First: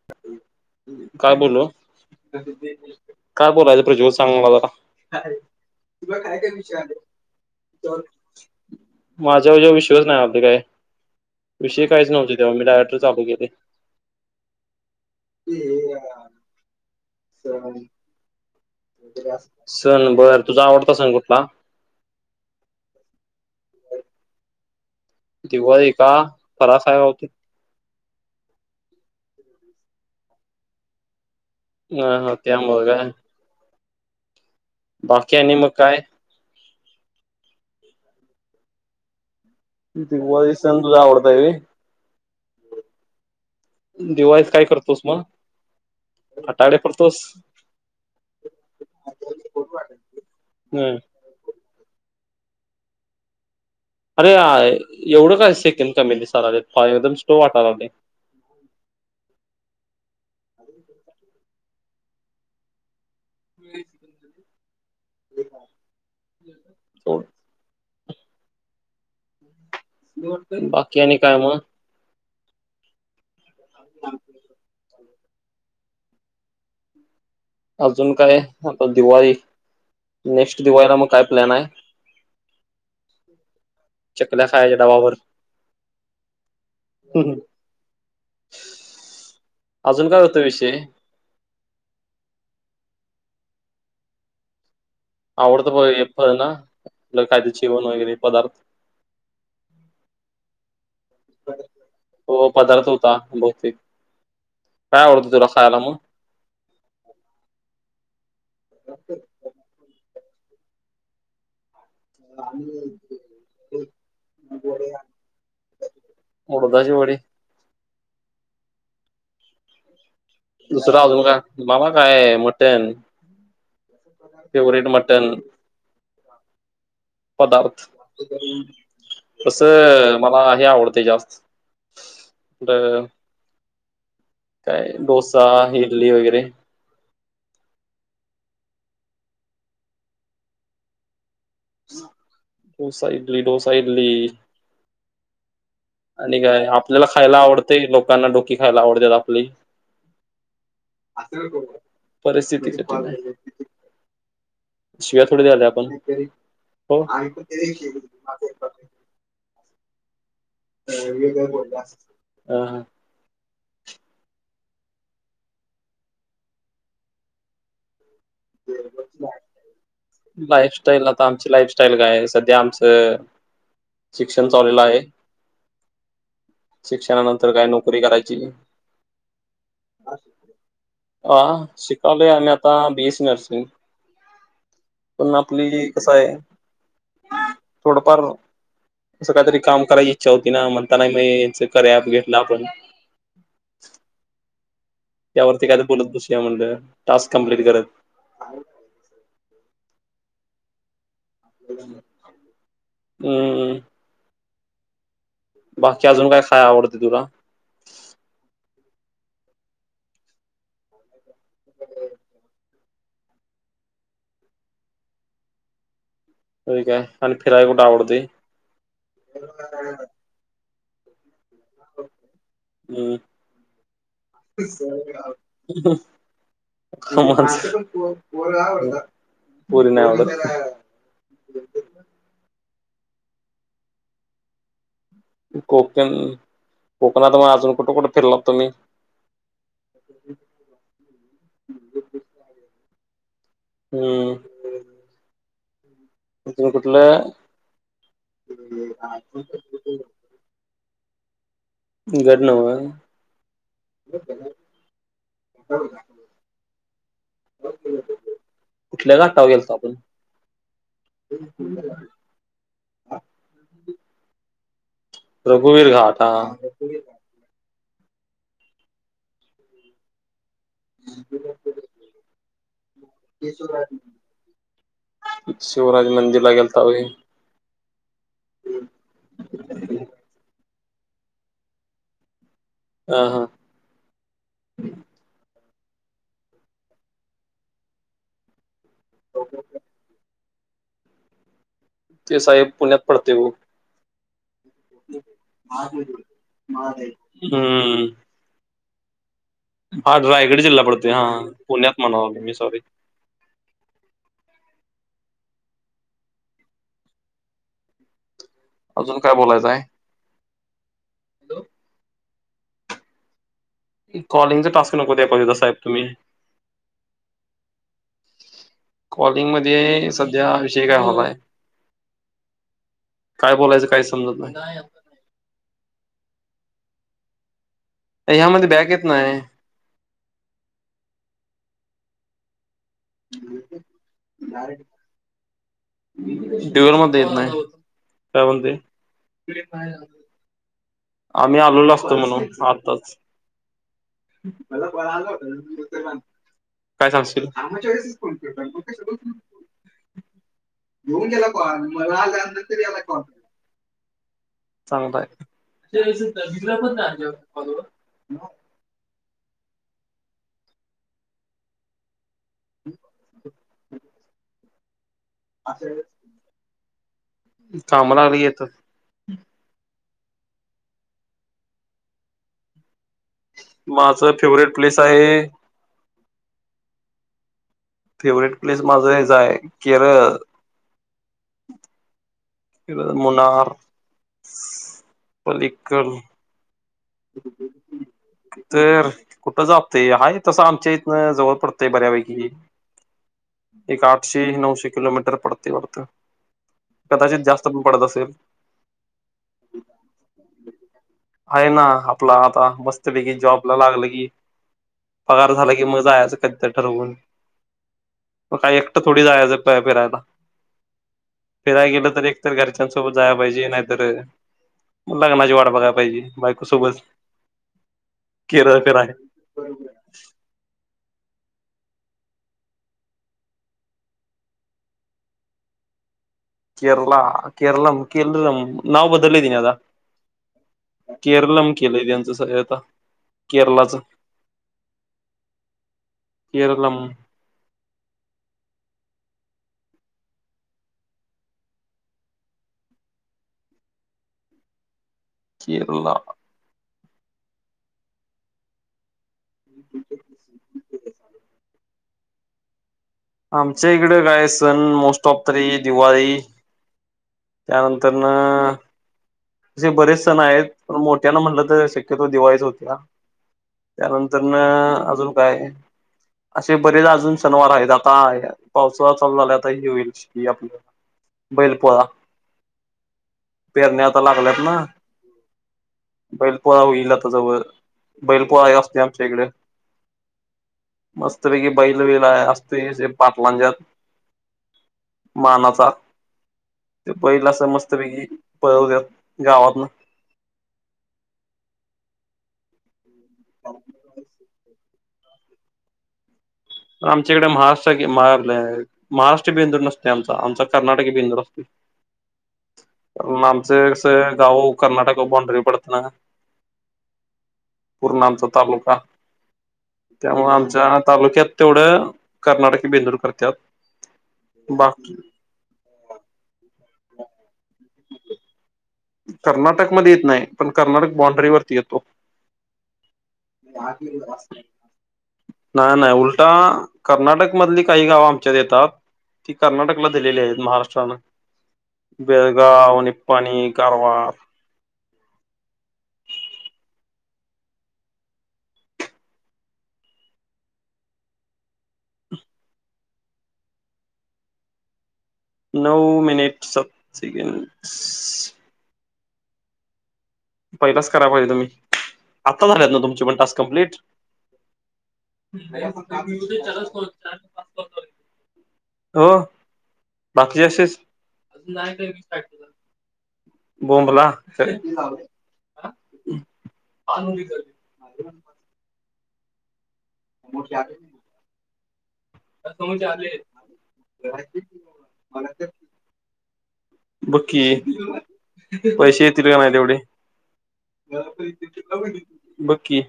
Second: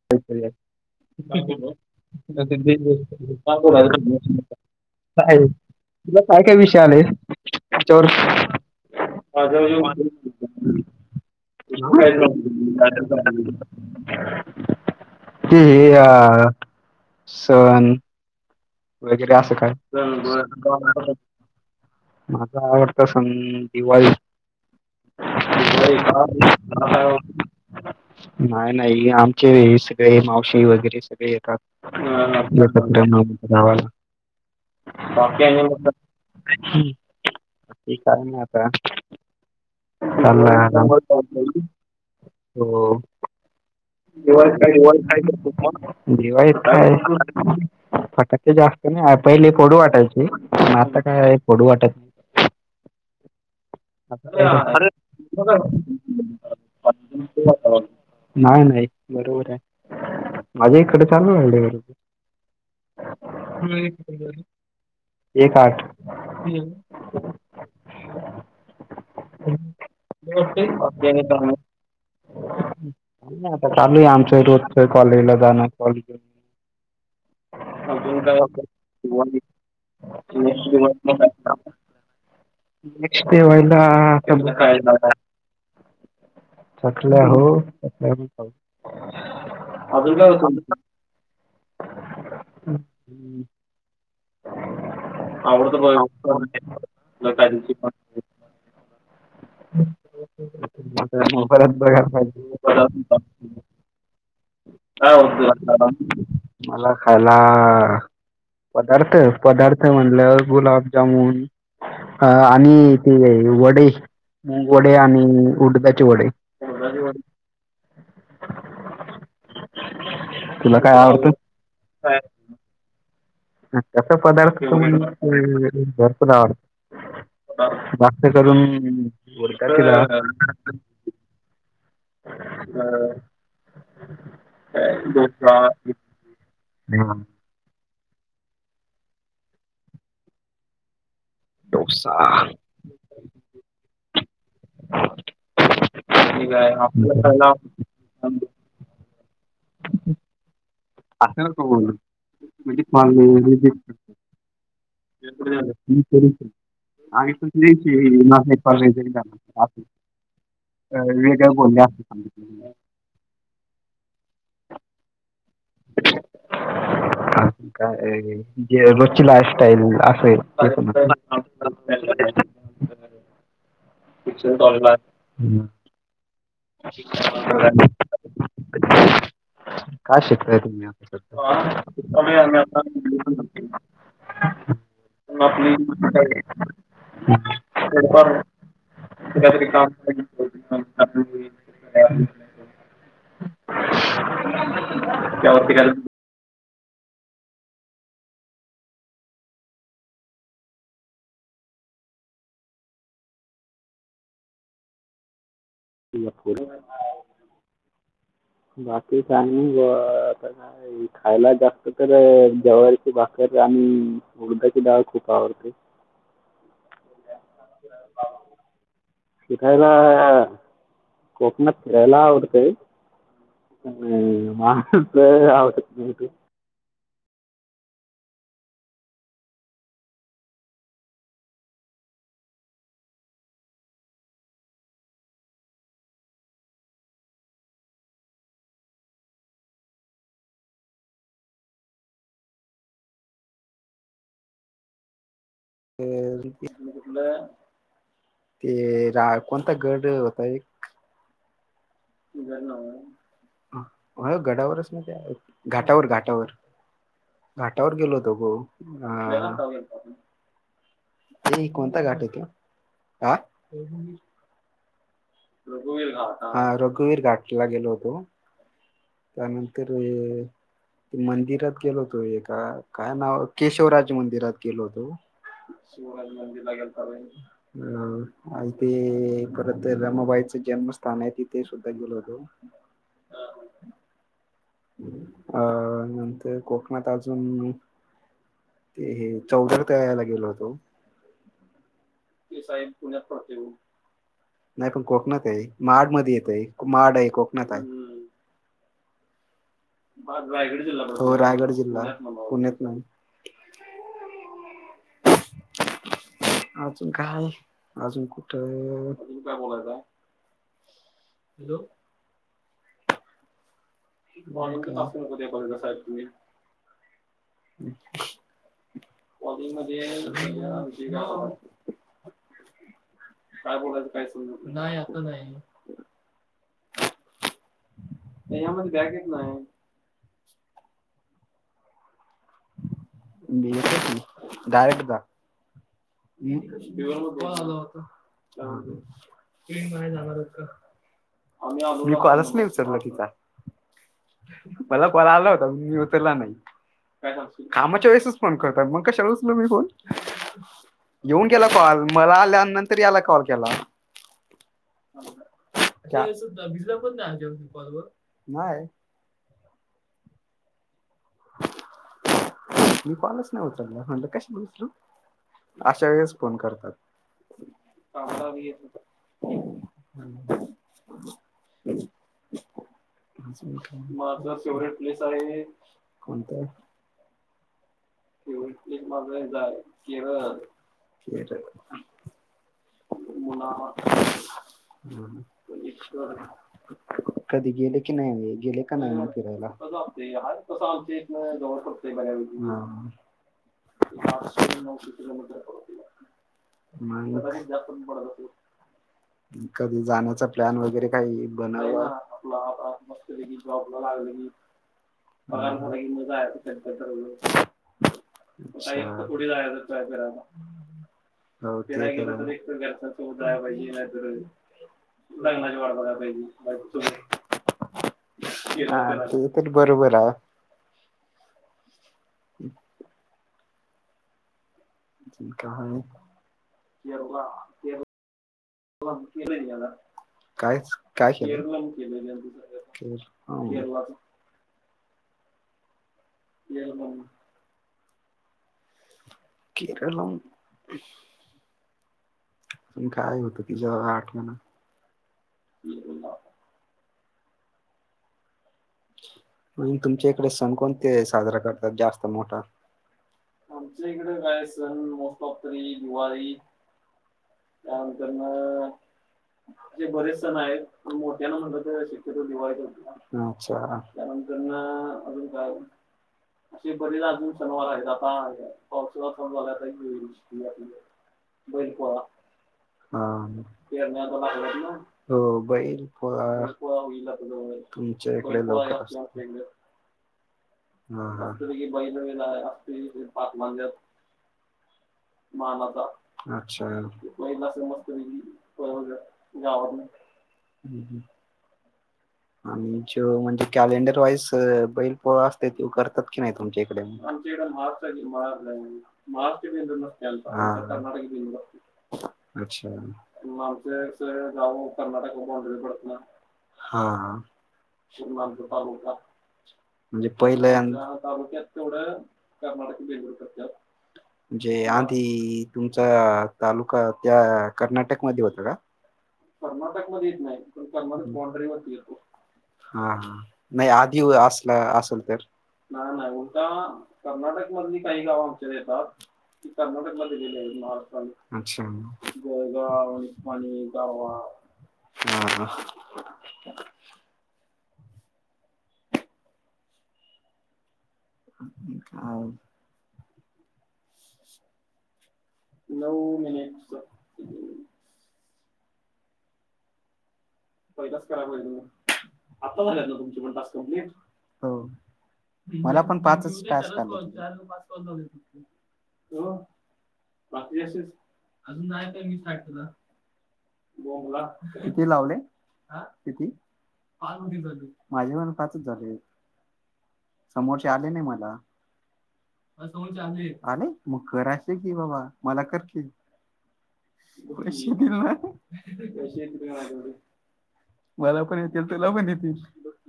[unintelligible] काय बोलू काय बोलायचं प्रज्वल सांग मला जरा [unintelligible] तुला काय काय विषय आले त्यांच्यावर. माझ्यावर तुझं विश्वास नाही वाटत काय. विषय काहीच नव्हते तेव्हा मी डायरेक्टर चालू केले [unintelligible] ते हा सण. वगैरे असं काय सण बर तुझा आवडता सण कुठला [unintelligible] [inaudible] माझा आवडता सण दिवाळी. दिवाळी का फराळ काय गावते [unintelligible] नाही नाही आमचे सगळे मावशी वगैरे सगळे येतात. ह हा त्यामुळे काय बाकी आणि मग काय [unintelligible] ती काय नाही आता [unintelligible] चा दिवाळी सण तुझा आवडता हो आहे व्हय [unintelligible] [unintelligible] ते दिवाळीत काय जास्त करतोस मग फटाकडे फोडतोस नाही पहिले फोडू वाटायचे पण हम्म आता काय आहे फोडू वाटत नाय. आता अरे काय एवढं काय करता? सेकंड कमी अरे दिसायले एकदम सोल वाटालाले. नाही नाही बरोबर आहे माझ्या इकडे चालू राले. एक आठ एक [unintelligible] दोन बाकी आणि काय मग [unintelligible] आता चालू आहे आमच्या रोजच. कॉलेजला जाते कालजे अजून काय आता दिवाळी नेक्स्ट दिवाळीला मग काय प्लॅन आहे [unintelligible] [inaudible] त [unintelligible] चकल्या खायच्या डबावर [inaudible] अजून काय होतं विषय [unintelligible] [unintelligible] [unintelligible] [unintelligible] [unintelligible] आवडतं प- हे फळ ना आपलं काय ते जेवण वगैरे पदार्थ तो पदार्थ होता बहुतेक काय आवडतं तुला खायला मग मला खाला. पदार्थ पदार्थ म्हणलं वर गुलाबजामून. आणि ते वडे. वडे आणि उडदाचे वडे. उडदाचे वडे. [unintelligible] दुसर अजून आवडतं काय मामा काय मटन. रस पदार्थ फेवरेट मटन जरत आवडत. पदार्थ तस उडदाचे डाळ. मला हे आवडते जास्त. ब [unintelligible] काय डोसा इडली वगैरे हम् [unintelligible] डोसा आ. डोसा इडली, डोसा इडली. आणि ठीक काय आहे आपल्याला खायला कळला आवडतेय लोकांना डोकी खायला आवडते आपली अस नको बोलू परिस्थिती कठीण आहे शिव्या ित थोडी द्यायला आपण [unintelligible] हो हा वेगळ बोलणे अस सांगितल. हा [unintelligible] लाईफस्टाईल आता आमची लाईफस्टाईल काय सध्या आमचं शिक्षण चाललेलं पण. आहे. हम्म. शिक्षणानंतर काय नोकरी करायची [unintelligible] काय शिकताय तुम्ही हा शिकालोय आम्ही आता बीएससी नर्सिंग पण आपली कसं आहे थोडंफार असं काहीतरी काम करायची इच्छा होती ना म्हणताना म कार्या ॲप घेतलं आपण [inaudible] त्यावरती काय ते बोलत बसूया म्हणलं टास्क कंम्पलिट करत. हम्मम्. बाकी अजून काय खाय आवडते तुला [unintelligible] बाकी चांगली ब आता काये. खायला जास्त तर जवारीची भाकर आणि उडदाची डाळ खूप आवडते. आणि काय आणि फिराया कुठे आवडते? फिरायला कोकणात फिरायला आवडते. हम्म, [unintelligible] पोरी नाही आवडत. कोकण कोकणात मग अजून कुठ कुठ फिरलात तुम्ही? हम्म. तुम्ही कुठलं ते रा कोणता गड होता एक गड नव्ह. हो गडावरच ना त्या घाटावर घाटावर घाटावर गेलो होतो गो कुठल्या घाटावर आआ गेलतो आपण ऐ कोणता घाट होता आ. रघुवीर घाट हा रघुवीर घाटला गेलो होतो. त्यानंतर अअ मंदिरात गेलो होतो एका काय नाव केशवराज मंदिरात गेलो होतो. शिवराज केशवराज मंदिरला मंदिराला गेलता होय गेलता. आणि ते परत रमाबाईचं जन्मस्थान आहे तिथे सुद्धा गेलो होतो. आ हां. अ नंतर कोकणात अजून ते हे चवदार तळ्याला गेलो होतो. ते साहेब पुण्यात पडते हो. नाही पण कोकणात आहे महाड मध्ये येत आहे महाड आहे कोकणात आहे. हम्म हा रायगड जिल्हा पडतोय हा तो रायगड पुण्यात जिल्हा म्हणाव मी सॉरी पुण्यात नाही [inaudible] अजून काय हाव अजून अजून काय बोलायचं आहे [unintelligible] हे कॉलिंगचा टस्क नको द्याला पाहिजे होता साहेब तुम्ही मी [inaudible] कॉलिंग मध्ये सध्या विषय काय हवाय. काय बोलायचं काय समजत नाही. नाही आता नाही. ह्यामध्ये बॅग येत नाही. बी डायरेक्ट का. नाही ड्युअल वा मध्ये येत म पण नाही आला होता. काय म्हणते म जाणार आम्ही आलेलो हो असतो म्हणून मीलच नाही उचरलं आताच तिचा. मला बला आला होता मी उतरला नाही काय सांगशील काम. चोवीस पण करतात मग कशाला उचल फोन. येऊन गला कॉल मला आल्या नंतर याला कॉल केला. चांग पणॉ. क्या नाही मी पाॉलच नाही उतरला म्हणलं कशी बचलो. अशा वेळेस फोन करतात. कामाला लागली की ह. येतात माझ फेवर्हेट प्लेस आहे कोणत. फेवरेट प्लेस माझा हचाय केरळ. कर. म. मुला. पलीकल कधी गेले की नाही गेले का तर नाही म कुठं फिरायला क जापते आहे तसं कस आमच्या आ इथनं जवळ पडतंय जतय बऱ्या. बऱ्यापैकी एक आठशे ह नऊशे किलोमीटर. पडते वाटतं म. कदाचित जास्त पण पडत असेल कधी जाण्याचा प्लॅन वगैरे काही आहे ना बनव. आपला आता मस्तपैकी जॉब ला लागलं की. पगार झाला पाार की मग मजा जायचं कधीतरी ठरवून आहे. मग काही एकटं थोडी जायचं फिरायला हो फिरायला ते गेलं तर एकत घर. घरच्या सो बत जायला पाहिजे नाही तरर लग्नाची वाट बघाय पाहिजे तर बायकोसोबत. आहे. हा ते तर बरोबर आहे. हम्. ठी का आहे ह. केरला केरलाम केरम नाव बदलदिन अता. कायच काय केरळ केलं म केलंय त्यांचंग आता केरळ केरलाचं. केरळम. केरळम. प काय होतं तिच्या आठवण. केरला. आणि तुमच्या इकडे सण कोणते साजरा करतात जास्त मोठा. आमच्या इकडे काय सण मोस्ट ऑफ त ररी दिवाळी. त्यानंतर न आपले बरेच सण आहेत, पण मोठ्याने म्हणटलं तर शक्यतो दिवाळीच होते. त्यानंतरन अजून काय असे बरेच अजून सम वार आहेत, आता पावसाळा चालू झालाय आता हे होईल हे आपलं आहे? बैलपोळा पेरण्या हा आता लागल्यात ना हो बैल बैलपोळा प. होईल आता जवळ कडे बैलपोळा असते आमच्या इकडे न. मस्तपैकी की बैल वेला बला अस असते पाच पाटलांच्यात मजत. म मानाचा अच ते बैल असं समत मस्तपैकी पळवत्यात गाव. गावातन हम् हम्. आणि ज म्हणजे कॅलेंडर वाईज बैल पोळा असते त करतात की नाही तुमच्या. आमच्याकडे महाराष्ट्र आमच्या इ मार महाराष्ट्र मार बेंदूर नसते आमचा बिंदिटी आमचा कर्नाटकी कर्नाटक बेंदूर बिंदि. असतो अच्छा! म आमचं अस गाव कर्नाटक बॉडंरी वर पडत ना. हां हा पूर्ण आमचा शिवग्रामपूर तालुका म्हणजे पहिल्यां शिवग्राम तालुक्यांत. कडं कर्नाटक ते बेंदूर करत्यात बाकी ई तुमचा तालुका त्या कर्नाटकमध्ये होता का? कर्नाटकमध्ये येत नाही पण कर्नाटक बाँड्रीवरती येतों, हां हां नाही आधी हो आसला आसलं तर ना नाही उलटा कर्नाटक मधली काही गावं आमच्या येतात. ती ते कर्नाटकला कर्नाटकमध्ये दिलेली आहेत दिलेलं महाराष्ट्रानं महाराष्ट्राने, अच्छा बेळगांव अण कारवार. हां हां. [unintelligible] नऊ मिनिटं सात सेकंद मिनिट स. पहिलाच कराय पाहिजे तुम्ही. आत्ता झाल्यात न तुमची पण टास्क कंप्लीट? हो. मला पण पाचच टास्क आलेत. हो बाकी असेच? अजून जायाच मी साईटला. बोंबला! किती लावले? आं किती? पाच [unintelligible] माझे पण पाचच झाले, समोरचे आले नाही मला. मला समोरचे आलेलेत. आले! मग करायचे की बाबा मला करकी. अशी दिलं ना. किती आहेत? पैशे आहेत की तुझ्या माया की तेवढे? मला पण येतील तुला पण येतील बघं की.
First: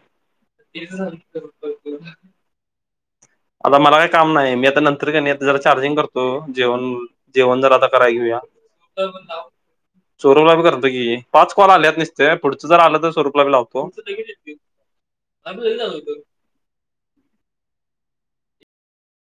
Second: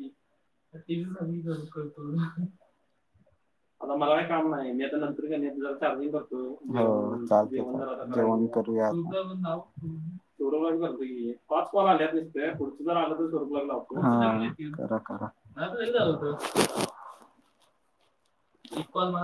[inaudible] आता मला काही काम नाही, मी आता नंतर का नाही, आता जरा चार्जिंग करतो. जेवण जेवण जर आता कराय घेऊया. नाव [unintelligible] तेवढं माझ झालत की, पाच कॉल आलत्यात निस्त्या पुढचं जर आलं तर स्वरूपला लावतो. हा हं करा करा. मला त वेगळंच आलं होतं. गोपाल वाघ.